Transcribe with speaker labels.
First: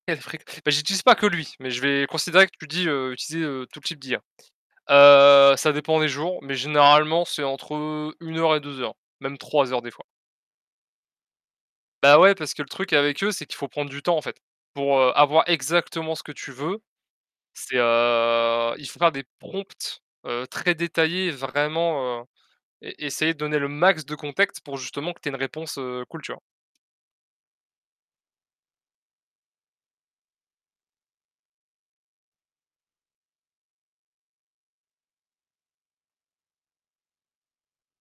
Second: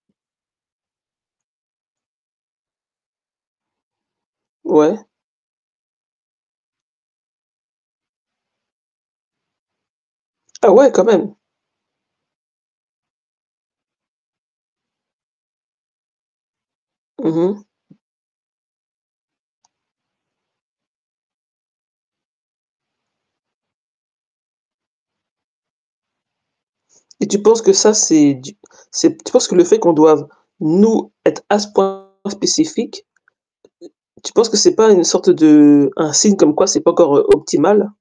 Speaker 1: [unintelligible] Bah, j'utilise pas que lui, mais je vais considérer que tu dis, heu: «Utiliser, heu, tout type d'IA».
Speaker 2: Ouais.
Speaker 1: Heu, ça dépend des jours, mais généralement c'est entre, heu, 1 heure et 2 heures, même 3 heures des fois.
Speaker 2: Ah ouais, quand même.
Speaker 1: Bah, ouais, parce que le truc avec eux, c'est qu'il faut prendre du temps en fait. Pour avoir exactement ce que tu veux,
Speaker 2: Mmh mh.
Speaker 1: c'est, heu, il fera des prompts, heu, très détaillés et vraiment, heu et essayer de donner le max de contextes pour justement que tu aies une réponse, heu, cool tu vois?
Speaker 2: Et tu penses que ça, c'est du c'est tu penses que le fait qu'on doive nous être à ce point spécifique, m tu penses que c'est pas une sorte de un signe comme quoi c'est pas encore heu, optimal?